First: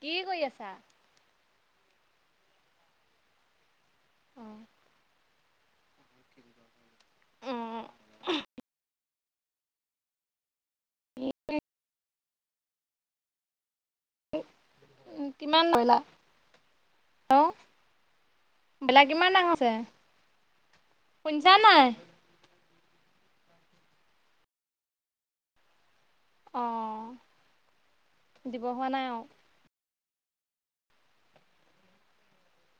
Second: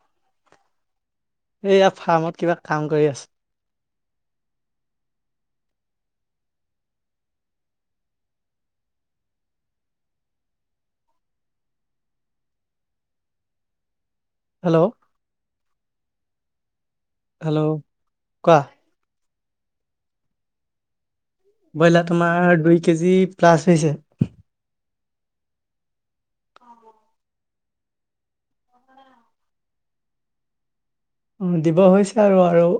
কি আছা? এইয়া ফাৰ্মত কিবা কাম কৰি আছো। অঁ উম। হেল্ল' উম কিমান কৰিলা,? হেল্ল' কোৱা? ব্ৰইলা কিমান ডাঙৰ আছে ব্ৰইলাৰ তোমাৰ দুই কেজি প্লাছ হৈছে। অঁ দিব হোৱা নাই আৰু। অঁ দিব হৈছে আৰু, আৰু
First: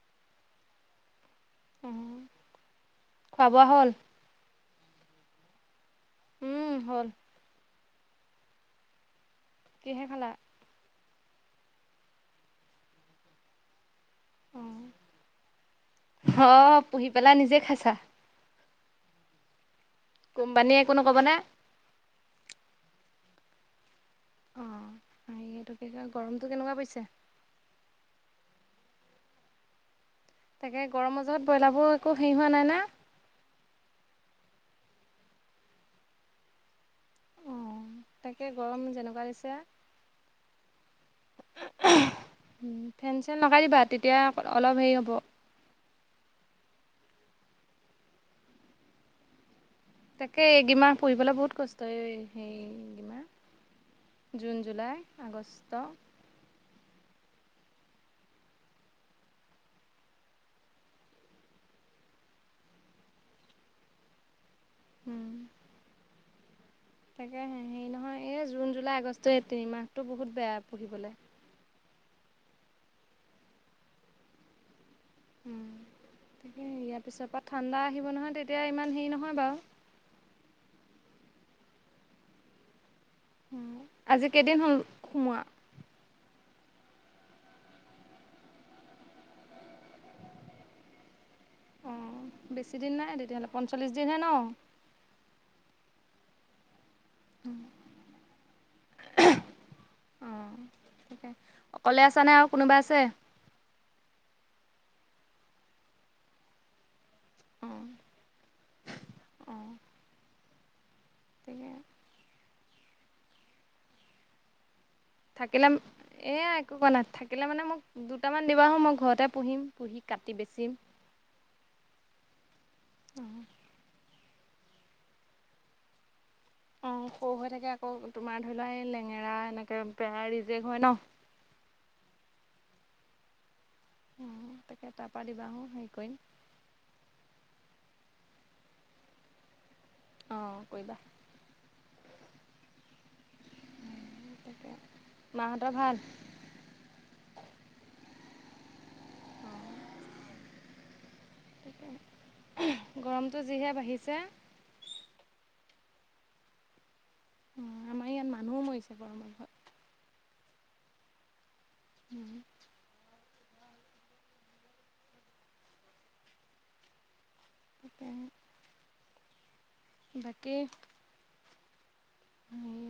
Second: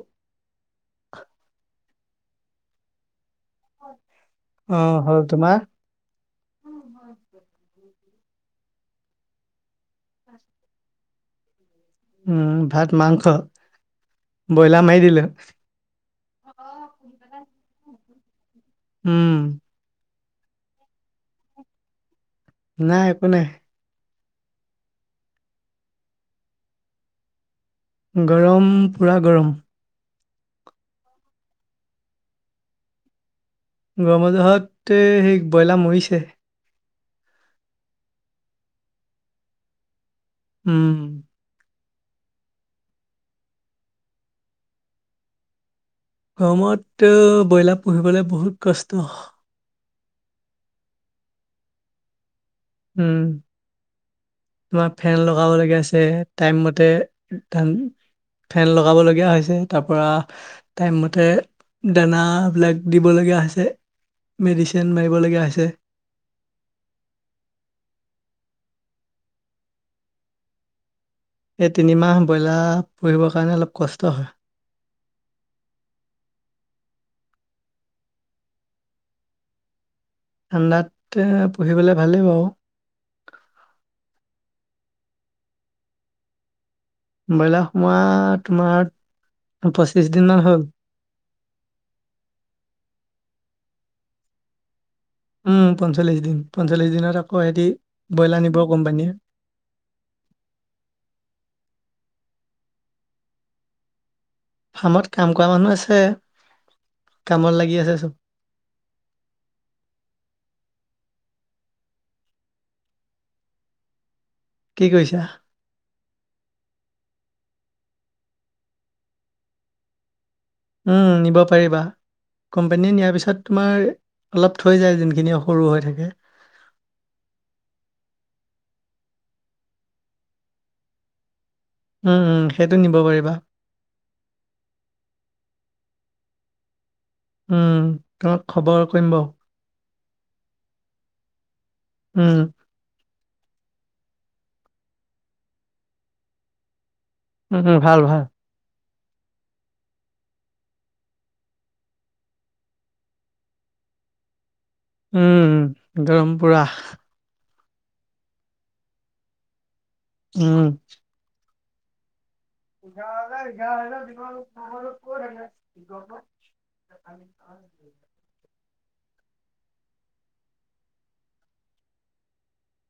উ খোৱা বোৱা হ'ল! আহ হ'ল তোমাৰ উম হ'ল। কিহে খালা? উম ভাত মাংস। বয়লা মাৰি দিলে খাই চা। উম। কোম্পানীয়ে এনো নক'বনে নাই একো নাই। অঁ সেইটো, গৰমটো কেনেকুৱা পৰিছে? গৰম পুৰা গৰম। তাকে গৰম মজহত ব্ৰইলাৰবোৰ একো হেৰি হোৱা নাই না। গৰম মাজহতে, সেই ব্ৰইলাৰ মৰিছে! অঁ তাকে গৰম যেনেকুৱা দিছে! উম। ফেন চেন লগাই দিবা তেতিয়া অলপ হেৰি হ'ব। গৰমত ব্ৰইলাৰ পুহিবলৈ বহুত কষ্ট। তাকে এই কেইমাহ পুহি বলৈ বহুত কষ্ট, এই উম, জুন তোমাৰ জুলাই ফেন লগাব আগষ্ট লগীয়া হৈছে টাইম মতে ধান ফেন লগাবলগীয়া হৈছে তাৰ পৰা টাইমতে। দান বিলাক দিবলগীয়া হৈছে মেডিচিন মাৰিব উম লগীয়া হৈছে। তাকে। হেৰি নহয় এই জুন জুলাই আগষ্ট এই তিনিমাহটো বহুত বেয়া পুহিবলে। এই তিনিমাহ ব্ৰইলাৰ পুহিবৰ কাৰণে অলপ কষ্ট হয়। উম। তাকে ইয়াৰ পিছৰ পৰা ঠাণ্ডা আহিব নহয় তেতিয়া ইমান হেৰি নহয় বাৰু। ঠাণ্ডাত পুহিবলৈ ভালেই বাৰু। আজি কেইদিন হল সোমোৱা। ব্ৰইলাৰ সোৱা তোমাৰ পঁচিশ দিন মান হ'ল। অ বেছি দিন নাই তেতিয়াহ'লে পঞ্চল্লিশ দিনহে ন। উম পঞ্চল্লিশ দিন পঞ্চল্লিছ দিনত। আকৌ সেইতি ব্ৰইলাৰ নিব কোম্পানী যে। নাই আৰু কোনোবা আছে। ফাৰ্মত কাম কৰা মানুহ আছে। কামত লাগি অঁ আছে চব। অঁ তাকে। কি কৰিছা থাকিলে এয়া একো কোৱা নাই থাকিল। তাকিলে মানে মোক দুটামান দিবা মই ঘৰতে পুহিম পুহি কাট। উম নিব পাৰিবা কোম্পানীয়ে নিয়াৰ পিছত তোমাৰ অলপ থৈ যায় যোনখিনি সৰু হৈ থাকে। অ সৰু হৈ থাকে আকৌ তোমাৰ ধৰি লোৱা এই লেঙেৰা এনেকে পেৰা ৰিজেক হয় ন। উম উম সেইটো নিব পাৰিবা। উ তাকে তাৰ পৰাা দিবা আহো হেৰি কৰিম। উম, তোমাক খবৰ কৰিম বাৰু। অ কৰিবা। উম। মাহঁতৰ ভাল। উম উম ভাল ভাল। [unintelligible] গৰমটো যিহে বাঢ়িছে। উম গৰমপুৰা। অ আমাৰ ইয়াত মানুহ মৰিছে বৰমু ঘত। উম। উম। ঘঘ ন' ন। তেতিয়া। বাকী।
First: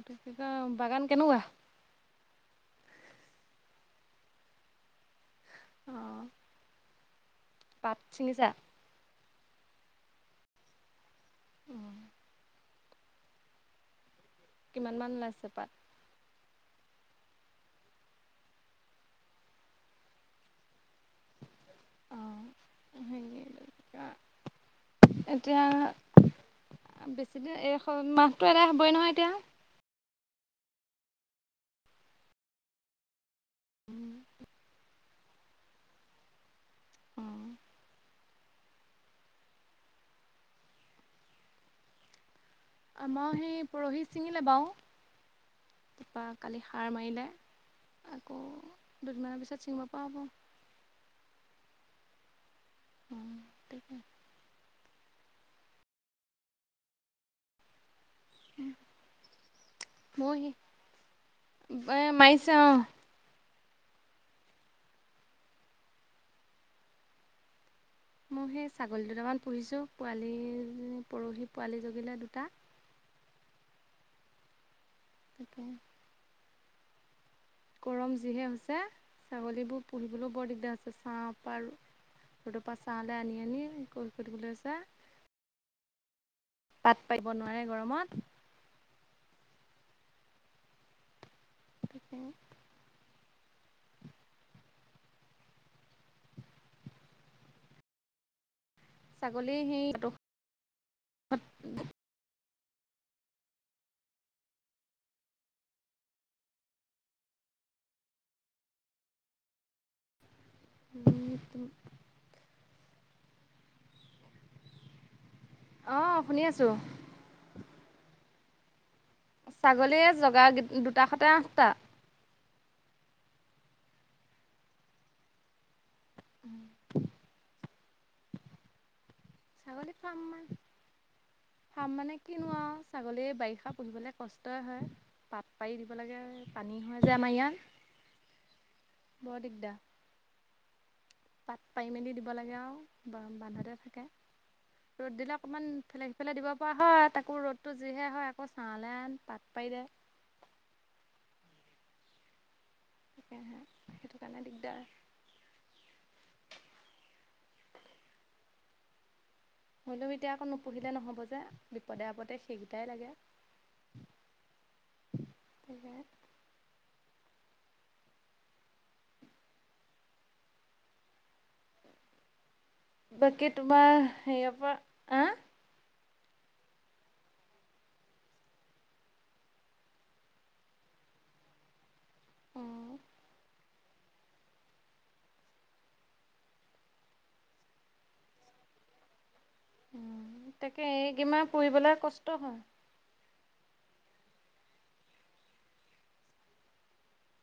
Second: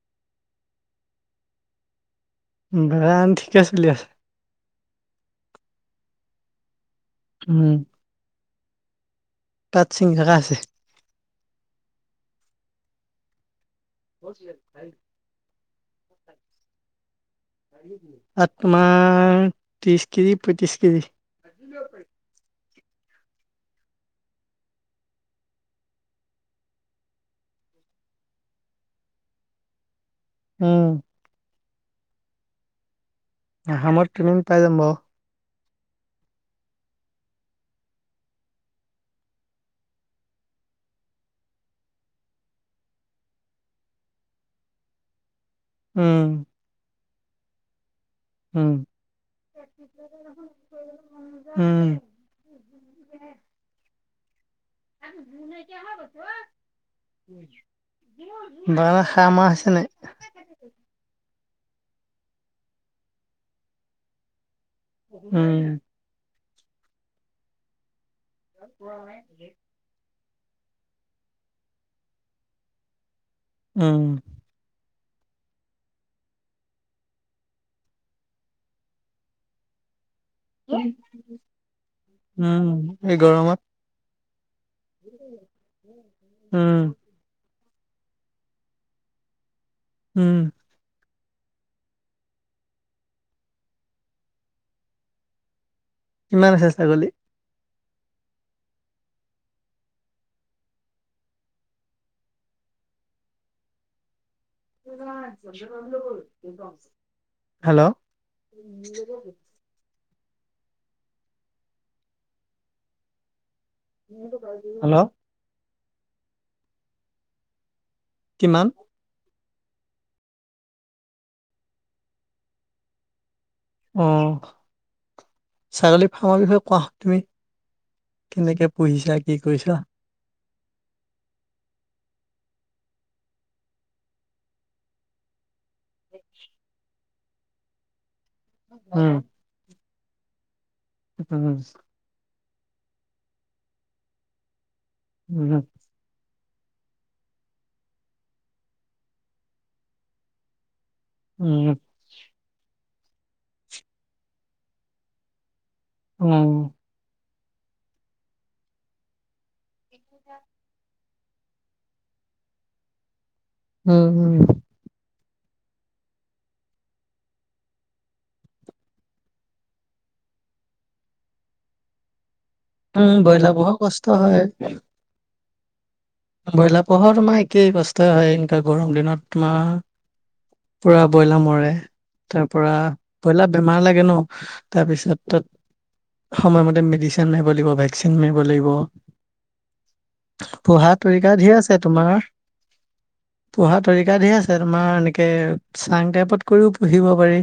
তেই বাগান কেনেকুৱা। ব আন ঠিকে চলি আছে। অহ। পাট ছিঙিছা। পাত চিঙি থকা হৈছে। উম। ব। কিমান মান ওলাইছে পাত। পাত তোমাৰ ত্ৰিশ কেজি পঁয়ত্ৰি কেজি। অঁ এতিয়া। বেছিদিন এই মাহতটো এদাই হবই নহয় এতিয়া। উম। অহ আমাৰ ট্ৰেইনিং চাই লম আমাৰ সেই পৰহি ছিঙিলে বাও, তাৰপা উম, কালি সাৰ মাৰিলে। [unintelligible] আকৌ উম দুদিনমানৰ পিছত ছিঙিব পৰা হ'ব। উম। তাকে আৰু মোৰ নাইকীয়া হৈ গৈছে অ। বাৰ হা মাহ আছে নাই। ময়ো সেই [unintelligible] এ মাৰিছে অহ। উম। মোৰ সেই ছাগলী দুটামান পুহিছোঁ পোৱালি পৰহি পোৱালি জগিলে দুটা। উম। তাকে গৰম যিহে হৈছে, ছাগলীবোৰ পুহিবলৈ। বৰ দিগদাৰ আছে চা পাৰ, তৰ পৰা উম, চা লৈ আনি আনি কৰি সুধিবলৈ। উম উম। পাত পাৰিব নোৱাৰে গৰমত। উম। তেতিয়া। কিমান আছে ছাগলী ছাগলী সেই। [unintelligible] হেল্ল'। [unintelligible] হেল্ল' আহ শুনি আছো কিমান ছাগলীয়ে জগা দুটা সতে আঠটা অ ছাগলী ফাৰ্মৰ বিষয়ে কোৱা তুমি কেনেকে পুহিছা কি কৰিছা? ছাগলী ফ্ৰাম ফ্ৰাম মানে কিনোৱা ছাগলীয়ে বাৰিষা পুহিবলে কষ্টই হয় পাত পাৰি দিব লাগে পানী হয় ইয়াত আমাৰ ইয়াত উম, বৰ দিগদাৰ উম পাত পাৰি মেলি দিব লাগে আৰু বান্ধাতে থাকে ৰ'দ দিলে অকণমান উম, ফেলাই সিফালাই দিব খোৱা হয় তাকৌ ৰ'দতো যিহে হয় আকৌ চা লেন আন পাত পাৰি দে উম। সেই সেইটো কাৰণে দিগদাৰ উম নহ'লে এতিয়া আকৌ নুপুহিলে নহব যে বিপদে আপদে সেইকেইটাই লাগে উম উম এনেই উম বাকী ব্ৰইলাৰ পুহা তোমাৰ কষ্ট হেৰিয়ৰ পৰা হয় আ ব্ৰইলাৰ পোহৰ তোমাৰ একেই কষ্টই হয় এই কেইটা গৰম দিনত তোমাৰ পোৰা ব্ৰইলাৰ মৰে তাৰ পৰা ব্ৰইলাৰ বেমাৰ লাগে তাকে ন তাৰপিছত সময়মতে মেডিচিন মাৰিব লাগিব ভেকচিন মাৰিব লাগিব তাকে পোহা তৰিকা এইকেইমাহ ধিৰ আছে পুৰিবলৈ কষ্ট তোমাৰ হয়। পোহাত তৰিকা ডেৰ আছে তোমাৰ এনেকে চাং টাইপত কৰিও পোহিব পাৰি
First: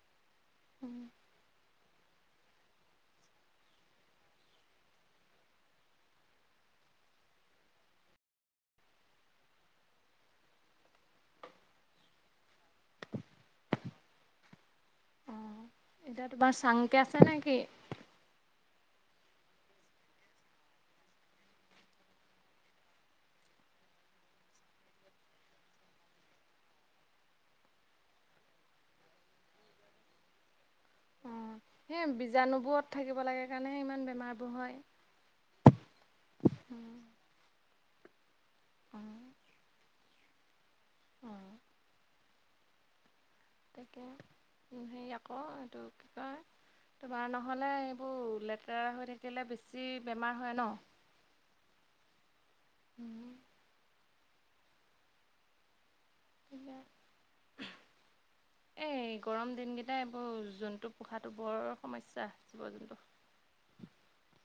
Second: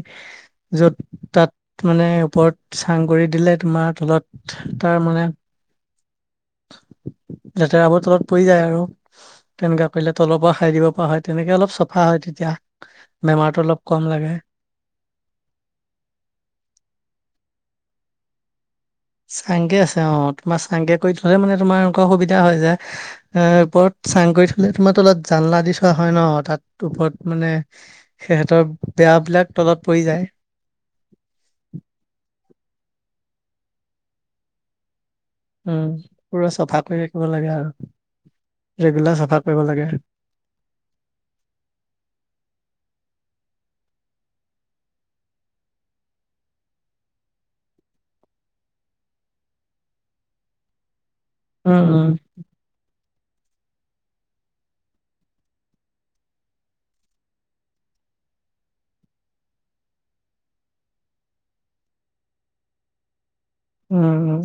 উম, য'ত তাত মানে ওপৰত চাং কৰি দিলে তোমাৰ তলত তাৰ মানে লেতেৰাবোৰ তলত পৰি যায় আৰু তেনেককা কৰিলে তলৰ পৰা সাৰি দিব পৰা হয় তেনেকে অলপ চাফা হয় তেতিয়া বেমাৰটো অলপ কম লাগে এতিয়া তোমাৰ চাংকে আছে নেকি চাংগে আছে অ তোমাৰ চাংগে কৰি থলে মানে তোমাৰ এনেকুৱা সুবিধা হয় যায় এ ওপৰত চাং কৰি থলে তোমাৰ তলত জানলা দি থোৱা হয় ন তাত ওপৰত মানে সিহঁতৰ বেয়া বিলাক তলত পৰি যায় অ' সেই বীজাণুবোৰত থাকিব লাগে কাৰণেহে ইমান বেমাৰবোৰ হয় উম পুৰা চাফা কৰি উম, ৰাখিব লাগে আৰু ৰেগুলাৰ চাফা কৰিব লাগে উম তাকে সেৰি আকৌ এইটো কি কয় তোমাৰ নহ'লে এইবোৰ লেতেৰা হৈ থাকিলে বেছি বেমাৰ হয় ন উম উম উম উম [unintelligible] [inaudible] এই গৰম দিনকেইটাই এইবোৰ জন্তু পোহাটো বৰ সমস্যা জীৱ জন্তু উম উম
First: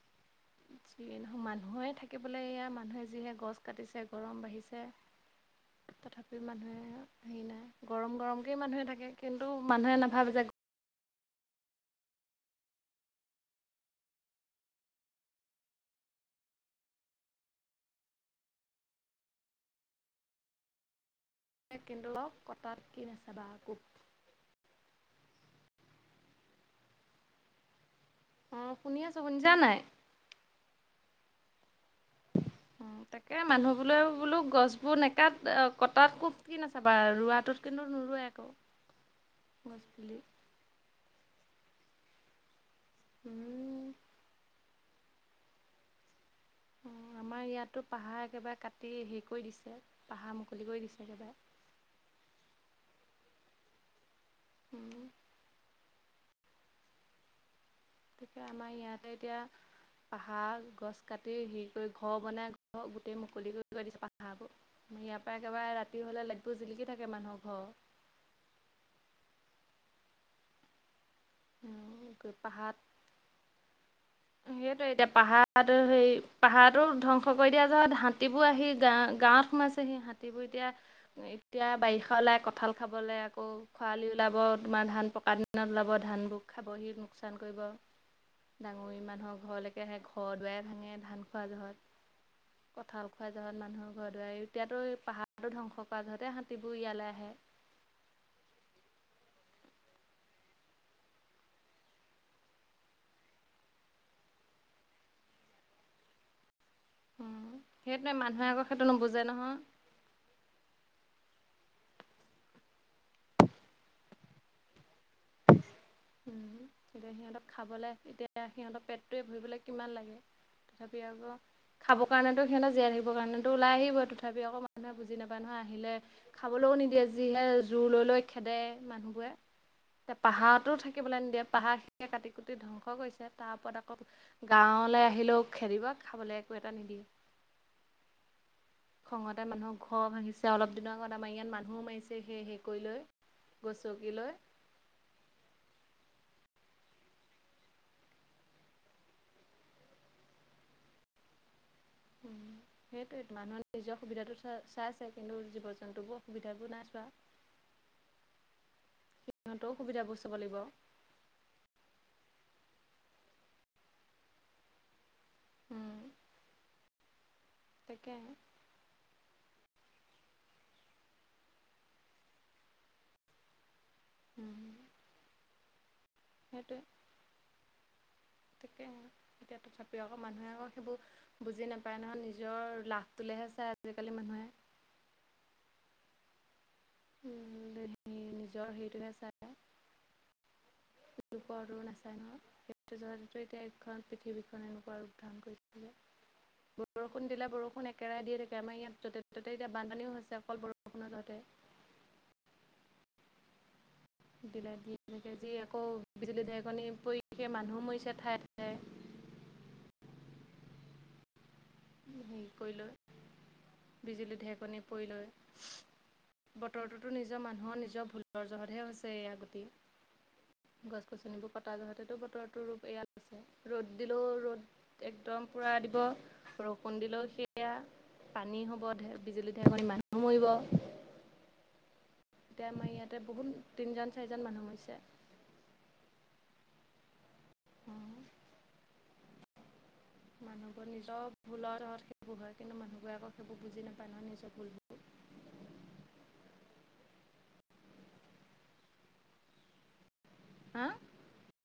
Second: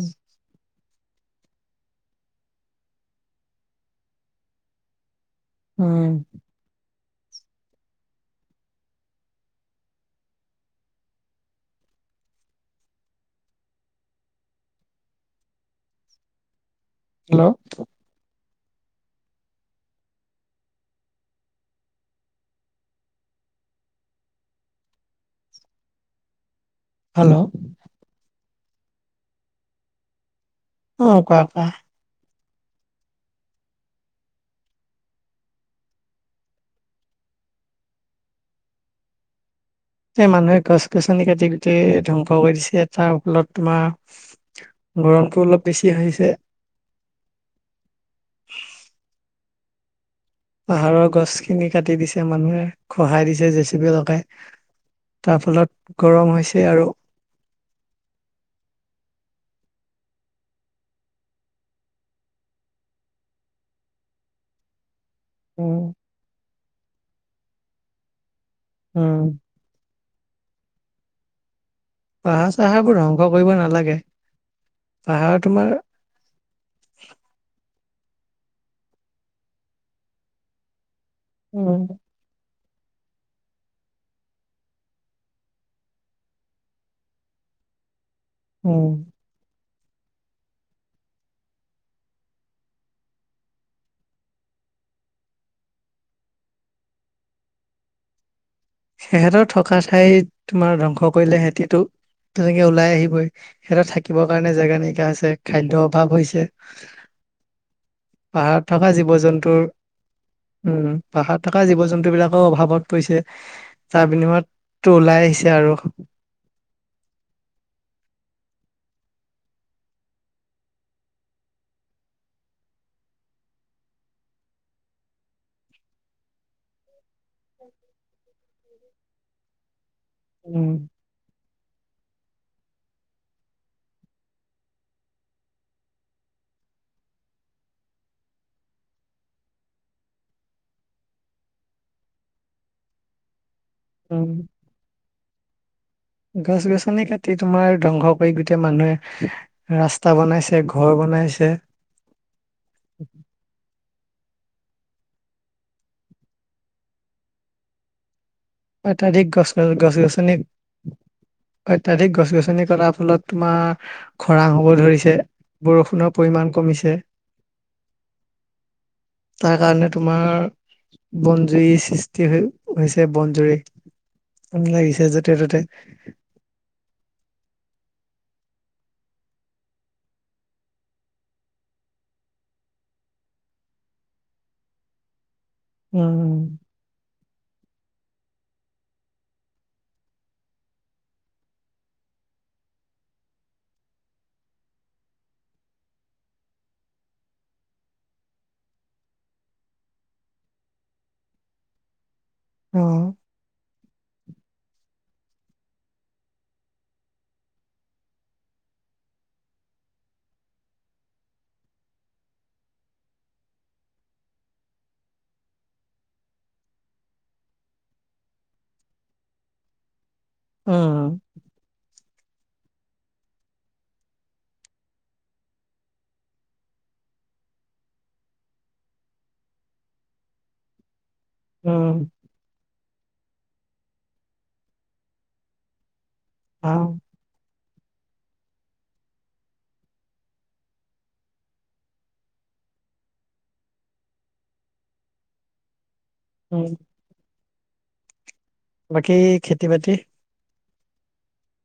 যি নহয় মানুহে থাকিবলৈ এয়া মানুহে যিহে গছ কাটিছে গৰম বাঢ়িছে উম, উম, তথাপিও মানুহে হেৰি নাই গৰম গৰমকেই মানুহে থাকে কিন্তু মানুহে নাভাবে যে হেল্ল' [unintelligible] কটাত কি নাচাবা আকৌ? [unintelligible] হেল্ল'? অ'! শুনি আছোঁ, শুনিছা নাই? অ'! কোৱা, কোৱা? অ তাকে, মানুহ বোলে, বোলো গছ বোৰ নেকাট? কটাত কো কি নাচাবা আৰু। ৰোৱাটোত কিন্তু, [unintelligible] [inaudible] গছ পুলি এ, মানুহে গছ গছনি কাটি গোটেই ধ্বংস কৰি দিছে! তাৰ ফলত, উম তোমাৰ, গৰমটো অলপ বেছি আহিছে। অ'! আমাৰ ইয়াতো, পাহাৰ একেবাৰে কাটি শেষ কৰি দিছে! পাহাৰ মুকলি কৰি দিছে পাহাৰৰ একেবাৰে গছখিনি কাটি দিছে মানুহে। খহাই দিছে জে চি পি লগাই। তাৰ ফলত গৰম হৈছে আৰু। গতিকে, আমাৰ ইয়াতে এতিয়া পাহাৰ গছ কাটি, হেৰি কৰি, ঘৰ বনাই, ঘৰ! গোটেই মুকলি কৰি দিছে পাহাৰবোৰ। ইয়াৰ পৰা একেবাৰে উম, ৰাতি হ'লে লাইটবোৰ জিলিকি থাকে মানুহৰ ঘৰ। উম! ঘৰৰ পাহাৰ, চাহাৰবোৰ ধ্বংস কৰিব নালাগে? সেইটোৱেই এতিয়া, পাহাৰ তোমাৰ পাহাৰটো হেৰি, পাহাৰটো ধ্বংস কৰি দিয়া [unintelligible] হাতীবোৰ আহি গা, গাঁৱত সোমাইছে। হাতীবোৰ এতিয়া, এতিয়া উম, বাৰিষা ওলাই কঁঠাল খাবলৈ আকৌ, খৰালিত ওলাব। তোমাৰ ধান পকা দিনত ওলাব, ধান। [unintelligible] খাবহি লোকচান কৰিব। উম, ডাঙৰি মানুহৰ ঘৰলে একেৰাহে, ঘৰ-দুৱাই ভাঙে, ধান খোৱা জহত। কঁঠাল খোৱা জহত, মানুহৰ ঘৰ-দুৱাৰ [unintelligible] এতিয়াতো, পাহাৰো ধ্বংস কৰা জহতে হাতীবোৰ ইয়ালৈ আহে। [inaudible] তেহেঁতৰ থকা ঠাই, তোমাৰ ধ্বংস কৰিলে সিহঁতি টো! তেনেকে ওলাই আহিবই। সিহঁত থাকিবৰ কাৰণে জোগা নাইকিয়া হৈছে, খাদ্যৰ অভাৱ হৈছে। সেইটোৱে মানুহে আকৌ পাহাৰত সেইটো থকা জীৱ নুবুজে নহয়। জন্তুৰ, উম! পাহাৰত থকা জীৱ-জন্তু বিলাকো অভাৱত পৰিছে! তাৰ বিনিময়ত টো ওলাই আহিছে আৰু। উম! এতিয়া সিহঁতক খাবলে, এতিয়া সিহঁতক পেটটোৱে ভৰিবলে কিমান লাগে? তথাপি, আকৌ খাব কাৰণেতো সিহঁত জীয়াই থাকিব কাৰণেতো ওলাই আহিবই। তথাপি আকৌ, মানুহে বুজি নাপায় নহয়! আহিলে, খাবলৈ কোনো নিদিয়ে। যিহে জোই লৈ লৈ খেদে, মানুহবোৰে। [inaudible] এ, পাহাৰতো উম থাকি নিদিয়ে। পাহাৰ [unintelligible] কাটি কুটি ধ্বংস কৰিছে! তাৰ ওপৰত আকৌ, গাঁৱলৈ আহিলেও খেদিব। খাবলৈ একো এটা নিদিয়ে! [inaudible] খঙতে মানুহক ঘৰ ভাঙিছে। অলপ দিনৰ আগত, আমাৰ ইয়াত মানুহো মাৰিছে। সে, সই কৰি লৈ। গচকি উম লয়। গছ -গছনি কাটি, তোমাৰ ধ্বংস কৰি! গোটেই মানুহে ৰাস্তা বনাইছে। ঘৰ বনাই সোমাইছে। উম, সেইটোৱেইটো! মানুহ নিজৰ সুবিধাটো চ, চাইছে। কিন্তু, জীৱ -জন্তুবোৰ অসুবিধাবোৰ নাই চোৱা। অত্যাধিক গছ, সিহঁতৰো গছ- সুবিধাবোৰ চাব গছনি, লাগিব অত্যাধিক গছ -গছনি কটা ফলত তোমাৰ, খৰাং হ'ব ধৰিছে, বৰষুণৰ পৰিমান কমিছে। তাকে! তাৰ কাৰণে তোমাৰ, বনজুই সৃষ্টি হৈ হৈছে, বনজুই। [unintelligible] লাগিছে য'তে ত'তে। সেইটোৱে! ঠিকেই। এতিয়া, তথাপিও আকৌ, মানুহে আকৌ, সেইবোৰ বুজি নাপায় নহয়? নিজৰ লাভটো লে হে চাই আজিকালি মানুহে উম। নিজৰ হেটোহে চাই। উ [inaudible] কোৱা ঘুৰি নাচায় নহয় সেইটো জন্তু এতিয়া এইখন পৃথিৱীখন এনেকুৱা ৰ ধাৰণ কৰি থাকিব। বৰষুণ দিলে বৰষুণ একেৰাহে দিয়ে থাকে। আমাৰ ইয়াত য'তে ত'তে এতিয়া বানপানীও হৈছে অকল বৰষুণত তহতে। অ। দিলে দি [unintelligible] আজি আকৌ বিজুলী ঢেকনী পৰিকে মানুহো মৰিছে ঠায়ে ঠায়ে। [inaudible] হেৰি কৰি লৈ, বিজুলী ঢেকনি পৰি লযৈ। বতৰটোতো নিজৰ মানুহৰ নিজৰ ভুলৰ জহতহে হৈছে এয়া গটি। গছ - উম গছনিবোৰ কটা যহতেতো, উৰ [unintelligible] ৰূপ এয়া আছে। ৰ'দ দিলেও ৰ'দ একদম পুৰা দিব, বৰষুণ দিলেও সেয়া পানী হ'ব, বিজুলী ঢেৰেকণীত মানুহ মৰিব। উম। এতিয়া আমাৰ ইয়াতে বহুত তিনজন চাৰিজন মানুহ মৰিছে। অ। অ। মানুহবোৰ নিজৰ ভুলৰ জহত সেইবোৰ হয়, কিন্তু মানুহবোৰে আকৌ সেইবোৰ বুজি নাপায় নহয় নিজৰ ভুলবোৰ। উম। বাকী খেতি বাতি? হা?